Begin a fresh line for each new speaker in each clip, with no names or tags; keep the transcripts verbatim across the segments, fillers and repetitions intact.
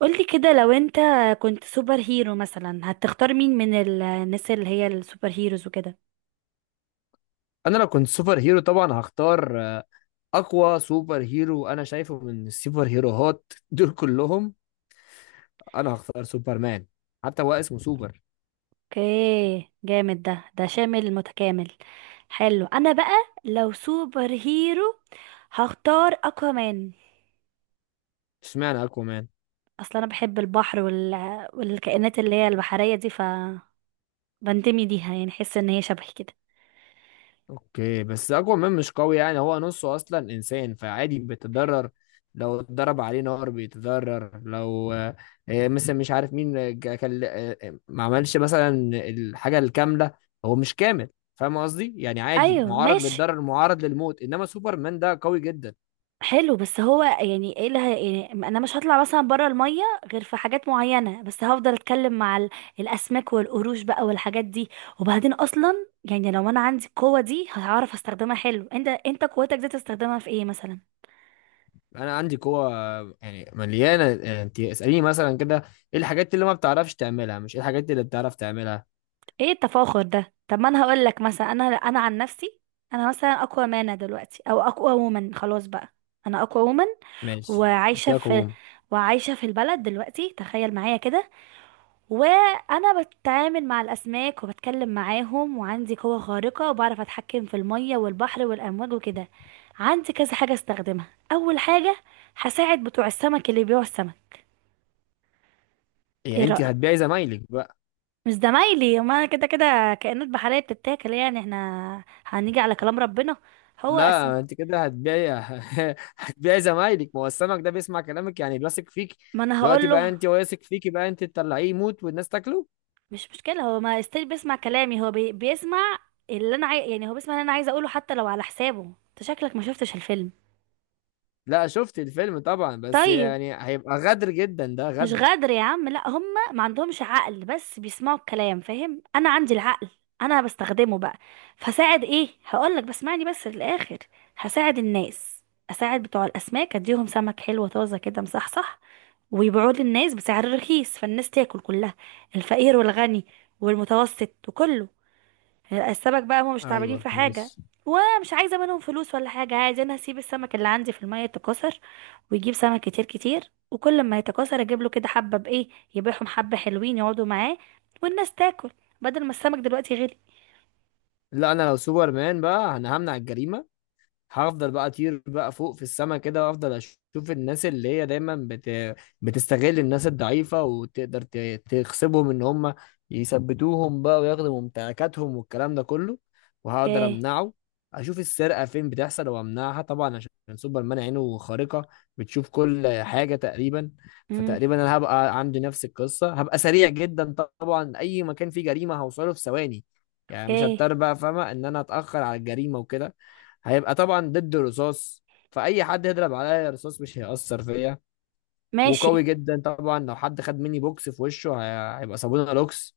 قولي كده. لو انت كنت سوبر هيرو مثلا هتختار مين من ال- الناس اللي هي السوبر هيروز وكده؟
انا لو كنت سوبر هيرو طبعا هختار آه، اقوى سوبر هيرو انا شايفه من السوبر هيروهات دول كلهم. انا هختار سوبر مان، حتى هو اسمه سوبر.
اوكي، جامد. ده ده شامل متكامل، حلو. انا بقى لو سوبر هيرو هختار اكوامان.
اشمعنى اقوى مان؟
اصلا انا بحب البحر وال... والكائنات اللي هي البحرية دي، ف بنتمي ليها، يعني حس ان هي شبهي كده.
اوكي، بس اقوى مان مش قوي، يعني هو نصه اصلا انسان، فعادي بيتضرر. لو اتضرب عليه نار بيتضرر، لو آه، آه، مثلا مش عارف مين آه، جا- كان آه، آه، ما عملش مثلا الحاجة الكاملة، هو مش كامل. فاهم قصدي؟ يعني عادي،
ايوه
معرض
ماشي.
للضرر، معرض للموت، انما سوبر مان ده قوي جدا.
حلو، بس هو يعني ايه اللي هي- يعني انا مش هطلع مثلا بره الميه غير في حاجات معينه، بس هفضل اتكلم مع ال- الاسماك والقروش بقى والحاجات دي. وبعدين اصلا يعني لو انا عندي القوه دي هعرف استخدمها. حلو، انت انت قوتك دي تستخدمها في ايه مثلا؟
انا عندي قوه يعني مليانه، يعني انت اساليني مثلا كده، ايه الحاجات اللي ما بتعرفش تعملها، مش ايه الحاجات اللي بتعرف تعملها.
ايه التفاخر ده؟ طب ما انا هقول لك مثلا، انا انا عن نفسي، انا مثلا اقوى مانا دلوقتي، او اقوى وومن خلاص بقى. انا اقوى وومن،
ماشي،
وعايشه
اديها
في
قوه.
وعايشه في البلد دلوقتي. تخيل معايا كده، وانا بتعامل مع الاسماك وبتكلم معاهم وعندي قوة خارقة وبعرف اتحكم في المية والبحر والامواج وكده. عندي كذا حاجة استخدمها. اول حاجة، هساعد بتوع السمك اللي بيبيعوا السمك. ايه
يعني انت
رأيك؟
هتبيعي زمايلك بقى؟
مش زمايلي، ما أنا كده كده كائنات بحرية بتتاكل، يعني احنا هنيجي على كلام ربنا. هو اسم.
لا انت كده هتبيعي. هتبيعي زمايلك، ما هو السمك ده بيسمع كلامك، يعني بيثق فيك
ما انا
دلوقتي
هقول
بقى،
له،
انت واثق فيكي بقى انت تطلعيه يموت والناس تاكله؟
مش مشكلة، هو ما استيل بيسمع كلامي. هو بي... بيسمع اللي انا عاي... يعني هو بيسمع اللي انا عايزة اقوله، حتى لو على حسابه. انت شكلك ما شفتش الفيلم.
لا شفت الفيلم طبعا، بس
طيب،
يعني هيبقى غدر جدا، ده
مش
غدر.
غدر يا عم، لا هم ما عندهمش عقل بس بيسمعوا الكلام، فاهم؟ انا عندي العقل، انا بستخدمه بقى. فساعد، ايه هقولك، بس اسمعني بس للاخر. هساعد الناس، اساعد بتوع الاسماك، اديهم سمك حلو طازه كده مصحصح ويبيعوه للناس بسعر رخيص، فالناس تاكل كلها، الفقير والغني والمتوسط وكله. السمك بقى هم مش تعبانين
ايوه
في حاجة،
ماشي.
ومش عايزة منهم فلوس ولا حاجة. عايز انا اسيب السمك اللي عندي في المية يتكاثر ويجيب سمك كتير كتير، وكل ما يتكاثر اجيب له كده حبة بايه، يبيعهم حبة، حلوين يقعدوا معاه، والناس تاكل بدل ما السمك دلوقتي غلي.
لا انا لو سوبرمان بقى انا همنع الجريمه، هفضل بقى اطير بقى فوق في السما كده، وافضل اشوف الناس اللي هي دايما بت... بتستغل الناس الضعيفة، وتقدر ت... تخسبهم ان هم يثبتوهم بقى وياخدوا ممتلكاتهم والكلام ده كله، وهقدر
اوكي.
امنعه. اشوف السرقة فين بتحصل وامنعها، طبعا عشان سوبرمان عينه خارقة بتشوف كل حاجة تقريبا.
امم
فتقريبا انا هبقى عندي نفس القصة، هبقى سريع جدا طبعا، اي مكان فيه جريمة هوصله في ثواني، يعني مش
اوكي
هضطر بقى، فاهمة ان انا اتأخر على الجريمة وكده. هيبقى طبعا ضد رصاص، فاي حد يضرب عليا رصاص مش هيأثر فيا.
ماشي.
وقوي جدا طبعا، لو حد خد مني بوكس في وشه هي- هيبقى صابونه لوكس.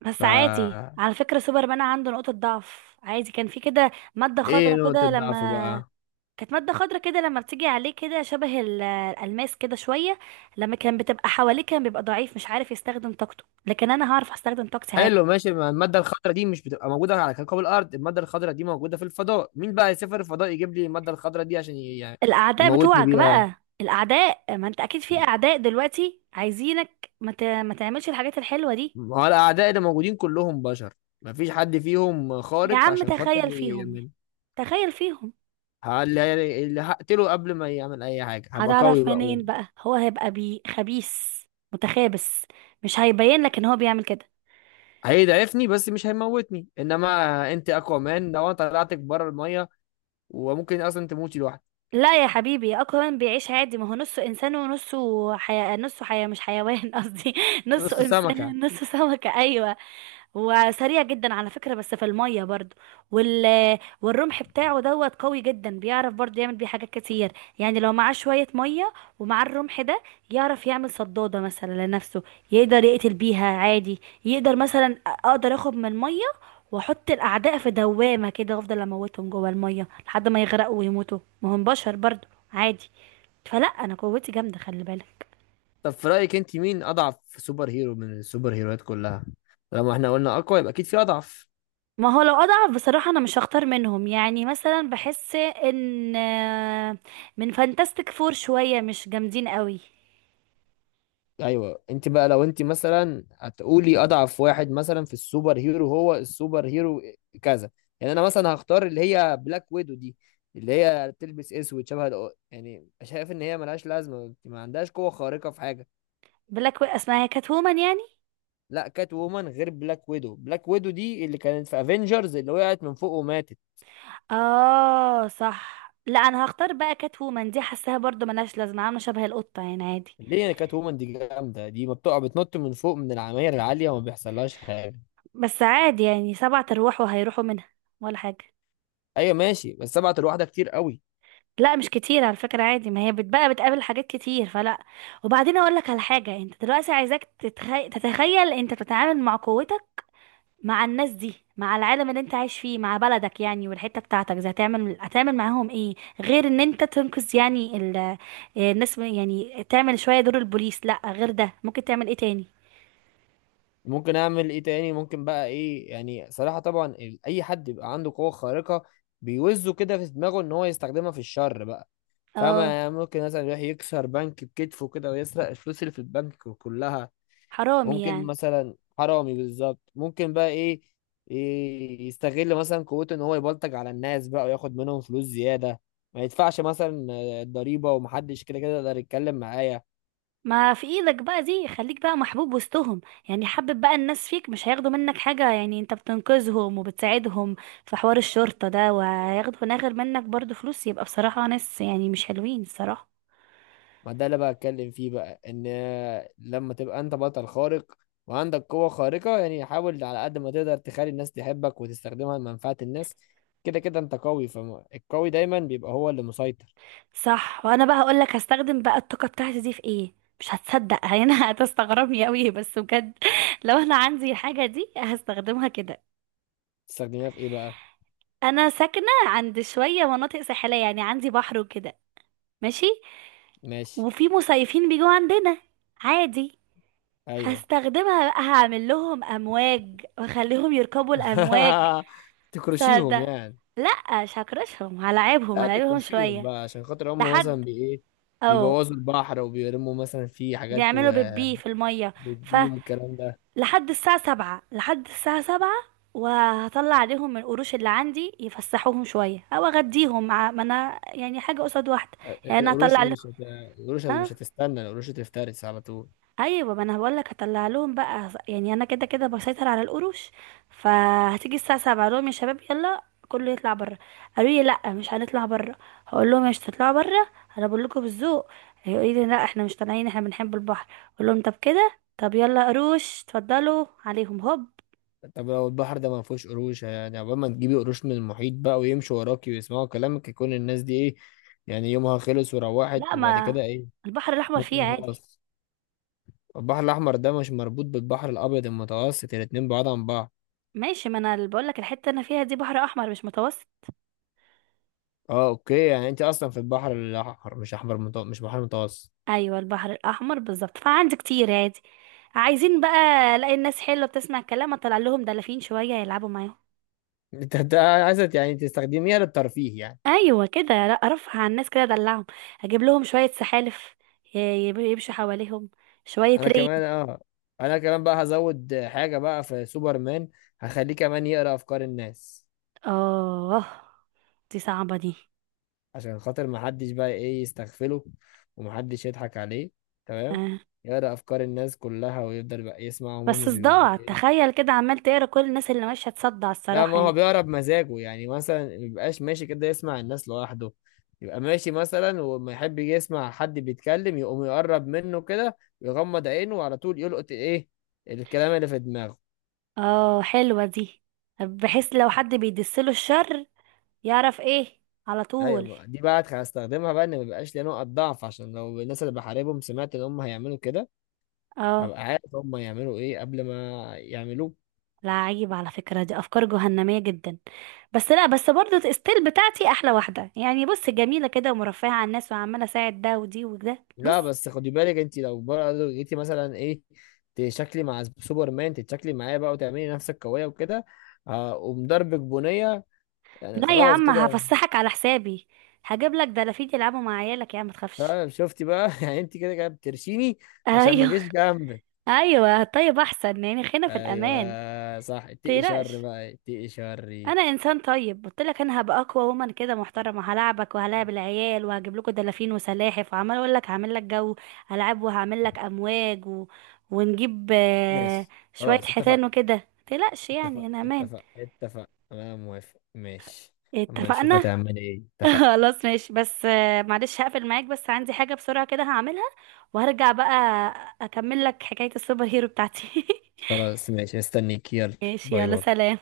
بس عادي
فا
على فكرة، سوبرمان عنده نقطة ضعف عادي. كان في كده مادة
ايه
خضراء
نقطة
كده، لما
ضعفه بقى؟
كانت مادة خضرة كده، لما بتيجي عليه كده شبه ال- الألماس كده شوية، لما كان بتبقى حواليه كان بيبقى ضعيف مش عارف يستخدم طاقته. لكن أنا هعرف أستخدم طاقتي عادي.
حلو ماشي، ما المادة الخضراء دي مش بتبقى موجودة على كوكب الأرض، المادة الخضراء دي موجودة في الفضاء، مين بقى يسافر الفضاء يجيب لي المادة الخضراء دي عشان ي- يعني
الأعداء
يموتني
بتوعك
بيها؟
بقى، الأعداء، ما أنت أكيد في أعداء دلوقتي عايزينك ما, ت... ما تعملش الحاجات الحلوة دي.
ما هو الأعداء اللي موجودين كلهم بشر، مفيش حد فيهم
يا
خارق
عم
عشان خاطر
تخيل فيهم يعني.
يعمل.
تخيل فيهم.
ه- اللي اللي هقتله قبل ما يعمل أي حاجة هبقى قوي
هتعرف
بقى.
منين بقى؟ هو هيبقى بي خبيث متخابس، مش هيبين لك ان هو بيعمل كده.
هيضعفني بس مش هيموتني، انما انت اكوامان لو انا طلعتك بره الميه وممكن اصلا تموتي لوحدك.
لا يا حبيبي، اكوان بيعيش عادي، ما هو نصه انسان ونصه حياة نصه حياة مش حيوان قصدي نصه
نص سمكه.
انسان نصه سمكة. ايوه. هو سريع جدا على فكرة بس في المية برضو، وال... والرمح بتاعه دوت قوي جدا، بيعرف برضو يعمل بيه حاجات كتير. يعني لو معاه شوية مية ومعاه الرمح ده، يعرف يعمل صدادة مثلا لنفسه، يقدر يقتل بيها عادي. يقدر مثلا، اقدر اخد من المية واحط الاعداء في دوامة كده وافضل اموتهم جوه المية لحد ما يغرقوا ويموتوا، ما هم بشر برضو، عادي. فلا انا قوتي جامدة، خلي بالك.
طب في رايك انت مين اضعف سوبر هيرو من السوبر هيروات كلها؟ لما احنا قلنا اقوى يبقى اكيد في اضعف.
ما هو لو اضعف بصراحة، انا مش هختار منهم. يعني مثلا بحس ان آه، من فانتاستيك فور شوية مش جامدين قوي.
ايوه انت بقى لو انت مثلا هتقولي اضعف واحد مثلا في السوبر هيرو، هو السوبر هيرو كذا. يعني انا مثلا هختار اللي هي بلاك ويدو دي، اللي هي بتلبس اسود شبه الأ- يعني شايف ان هي ملهاش لازمه، ما عندهاش قوه خارقه في حاجه.
بلاك وي- اسمها كات وومن يعني.
لا كات وومن غير بلاك ويدو، بلاك ويدو دي اللي كانت في افنجرز اللي وقعت من فوق وماتت.
اه صح، لا انا هختار بقى كات وومن دي، حاساها برضو ملهاش لازمة، عاملة شبه القطة يعني عادي.
ليه يعني؟ كات وومن دي جامده دي، ما بتقع بتنط من فوق من العماير العاليه وما بيحصلهاش حاجه.
بس عادي يعني، سبعة ارواح وهيروحوا منها ولا حاجة.
ايوه ماشي، بس سبعة الواحده كتير قوي.
لا مش كتير على فكرة، عادي، ما هي بتبقى بتقابل حاجات كتير فلا. وبعدين اقول لك على حاجة، انت دلوقتي عايزاك تتخي... تتخيل انت بتتعامل مع قوتك، مع الناس دي، مع العالم اللي انت عايش فيه، مع بلدك يعني والحتة بتاعتك زي، هتعمل هتعمل معاهم ايه، غير ان انت تنقذ يعني ال... الناس من- يعني تعمل شوية دور البوليس؟ لا غير ده، ممكن تعمل ايه تاني؟
ممكن اعمل ايه تاني؟ ممكن بقى ايه؟ يعني صراحه طبعا ال- اي حد يبقى عنده قوه خارقه بيوزه كده في دماغه ان هو يستخدمها في الشر بقى، فاهمة؟
اه
يعني ممكن مثلا يروح يكسر بنك بكتفه كده ويسرق الفلوس اللي في البنك كلها.
حرامي
ممكن
يعني.
مثلا، حرامي بالظبط. ممكن بقى ايه؟ إيه، يستغل مثلا قوته ان هو يبلطج على الناس بقى وياخد منهم فلوس زياده، ما يدفعش مثلا آه، الضريبه، ومحدش كده كده يقدر يتكلم معايا.
ما في ايدك بقى دي، خليك بقى محبوب وسطهم، يعني حبب بقى الناس فيك، مش هياخدوا منك حاجة، يعني انت بتنقذهم وبتساعدهم في حوار الشرطة ده، وهياخدوا ناغر منك برضو فلوس، يبقى بصراحة ناس يعني مش حلوين الصراحة.
ما ده اللي بقى اتكلم فيه بقى، ان آه، لما تبقى انت بطل خارق وعندك قوه خارقه، يعني حاول على قد ما تقدر تخلي الناس تحبك، وتستخدمها لمنفعه الناس. كده كده انت قوي، فالقوي دايما بيبقى هو اللي مسيطر.
صح. وانا بقى هقول لك هستخدم بقى الطاقه بتاعتي دي في ايه. مش هتصدق يعني هتستغربني قوي بس بجد. لو انا عندي الحاجه دي هستخدمها كده.
تستخدمها في ايه بقى؟
انا ساكنه عند شويه مناطق ساحليه، يعني عندي بحر وكده. ماشي.
ماشي.
وفي مصيفين بيجوا عندنا عادي.
ايوه.
هستخدمها بقى، هعمل لهم امواج واخليهم يركبوا الامواج.
تكرشيهم
صدق.
يعني؟
لا مش هكرشهم، هلاعبهم
لا
هلاعبهم
تكرشيهم
شويه.
بقى عشان خاطر هم
لحد،
مثلا بي ايه،
اه،
بيبوظوا البحر وبيرموا مثلا فيه حاجات،
بيعملوا بيبي في الميه،
وبتبي والكلام ده.
لحد الساعة سبعة، لحد الساعة سبعة، وهطلع عليهم من القروش اللي عندي يفسحوهم شوية، أو أغديهم، مع ما أنا يعني حاجة قصاد واحدة. يعني أنا
القروش
هطلع لهم.
مش هت... القروش هت-
أه.
مش هتستنى، القروش هتفترس على طول.
أيوة، ما أنا بقولك هطلع لهم بقى، يعني أنا كده كده بسيطر على القروش. فهتيجي الساعة سبعة أقول لهم يا شباب يلا، كله يطلع بره. قالوا لي لا مش هنطلع بره، هقول لهم مش هتطلعوا بره؟ انا بقول لكم بالذوق. هيقولوا لي لا احنا مش طالعين، احنا بنحب البحر. اقول لهم طب كده، طب يلا قروش اتفضلوا عليهم هوب.
طب لو البحر ده ما فيهوش قروش، يعني عقبال ما تجيبي قروش من المحيط بقى ويمشوا وراكي ويسمعوا كلامك، يكون الناس دي ايه؟ يعني يومها خلص
لا،
وروحت وبعد
ما
كده ايه؟
البحر الاحمر فيه
ممكن
عادي.
خلاص. البحر الأحمر ده مش مربوط بالبحر الأبيض المتوسط، الاتنين بعاد عن بعض.
ماشي، ما انا اللي بقول لك الحته اللي انا فيها دي بحر احمر مش متوسط.
اه اوكي، يعني انت اصلا في البحر الاحمر مش احمر متو... مش بحر متوسط.
ايوه، البحر الاحمر بالظبط، فعندي كتير عادي. عايزين بقى، الاقي الناس حلوه بتسمع الكلام، اطلع لهم دلافين شويه يلعبوا معاهم.
انت انت عايزه يعني تستخدميها للترفيه يعني؟
ايوه كده، لا ارفع عن الناس كده، ادلعهم، اجيب لهم شويه سحالف، ي- يب- يمشوا حواليهم شويه
انا
ري
كمان اه، انا كمان بقى هزود حاجه بقى في سوبرمان، هخليه كمان يقرا افكار الناس
اه. دي صعبه دي.
عشان خاطر ما حدش بقى ايه يستغفله ومحدش يضحك عليه، تمام؟
آه.
يقرا افكار الناس كلها ويفضل بقى يسمعهم
بس
هم بيقولوا
صداع،
ايه.
تخيل كده عمال تقرا كل الناس اللي ماشيه، تصدع
لا ما
الصراحه يعني.
هو بيقرا بمزاجه، يعني مثلا ما بيبقاش ماشي كده يسمع الناس لوحده، يبقى ماشي مثلا وما يحب يجي يسمع حد بيتكلم، يقوم يقرب منه كده ويغمض عينه وعلى طول يلقط ايه الكلام اللي في دماغه.
اه حلوة دي، بحيث لو حد بيدسله الشر يعرف ايه على
ايوه
طول.
بقى، دي بقى هستخدمها بقى ان ما يبقاش ليا نقط ضعف، عشان لو الناس اللي بحاربهم سمعت ان هم هيعملوا كده،
اه.
هبقى عارف هم هيعملوا ايه قبل ما يعملوه.
لا عيب على فكرة، دي افكار جهنمية جدا. بس لا، بس برضو الستيل بتاعتي احلى واحدة، يعني بص جميلة كده ومرفهة على الناس وعمالة اساعد ده ودي وده، بص.
لا بس خدي بالك، انت لو برضه جيتي مثلا ايه، تشكلي مع سوبرمان، تتشكلي معايا بقى وتعملي نفسك قويه وكده، اقوم ضربك بنيه يعني
لا يا
خلاص
عم،
كده.
هفسحك على حسابي، هجيب لك دلافين يلعبوا مع عيالك يا عم، ما تخافش.
فاهم شفتي بقى؟ يعني انت كده كده بترشيني عشان ما
ايوه.
اجيش جنبك.
ايوه طيب، احسن يعني خلينا في الامان.
ايوه صح، اتقي شر
متقلقش،
بقى، اتقي شري.
انا انسان طيب، قلت لك انا هبقى اقوى ومن كده، محترمه، هلاعبك وهلاعب العيال وهجيب لكم دلافين وسلاحف، وعمال اقول لك هعمل لك جو العاب، وهعمل لك امواج و... ونجيب آه،
ماشي.
شويه
خلاص اتفقنا
حيتان وكده، متقلقش يعني،
اتفقنا
انا امان.
اتفقنا اتفقنا، انا موافق، ماشي. اما نشوف
اتفقنا.
هتعمل ايه. اتفقنا.
خلاص ماشي، بس آه، معلش هقفل معاك، بس عندي حاجه بسرعه كده هعملها وهرجع بقى، اكمل لك حكايه السوبر هيرو بتاعتي.
خلاص ماشي، استنيك، يلا.
ماشي
باي
يلا،
باي.
سلام.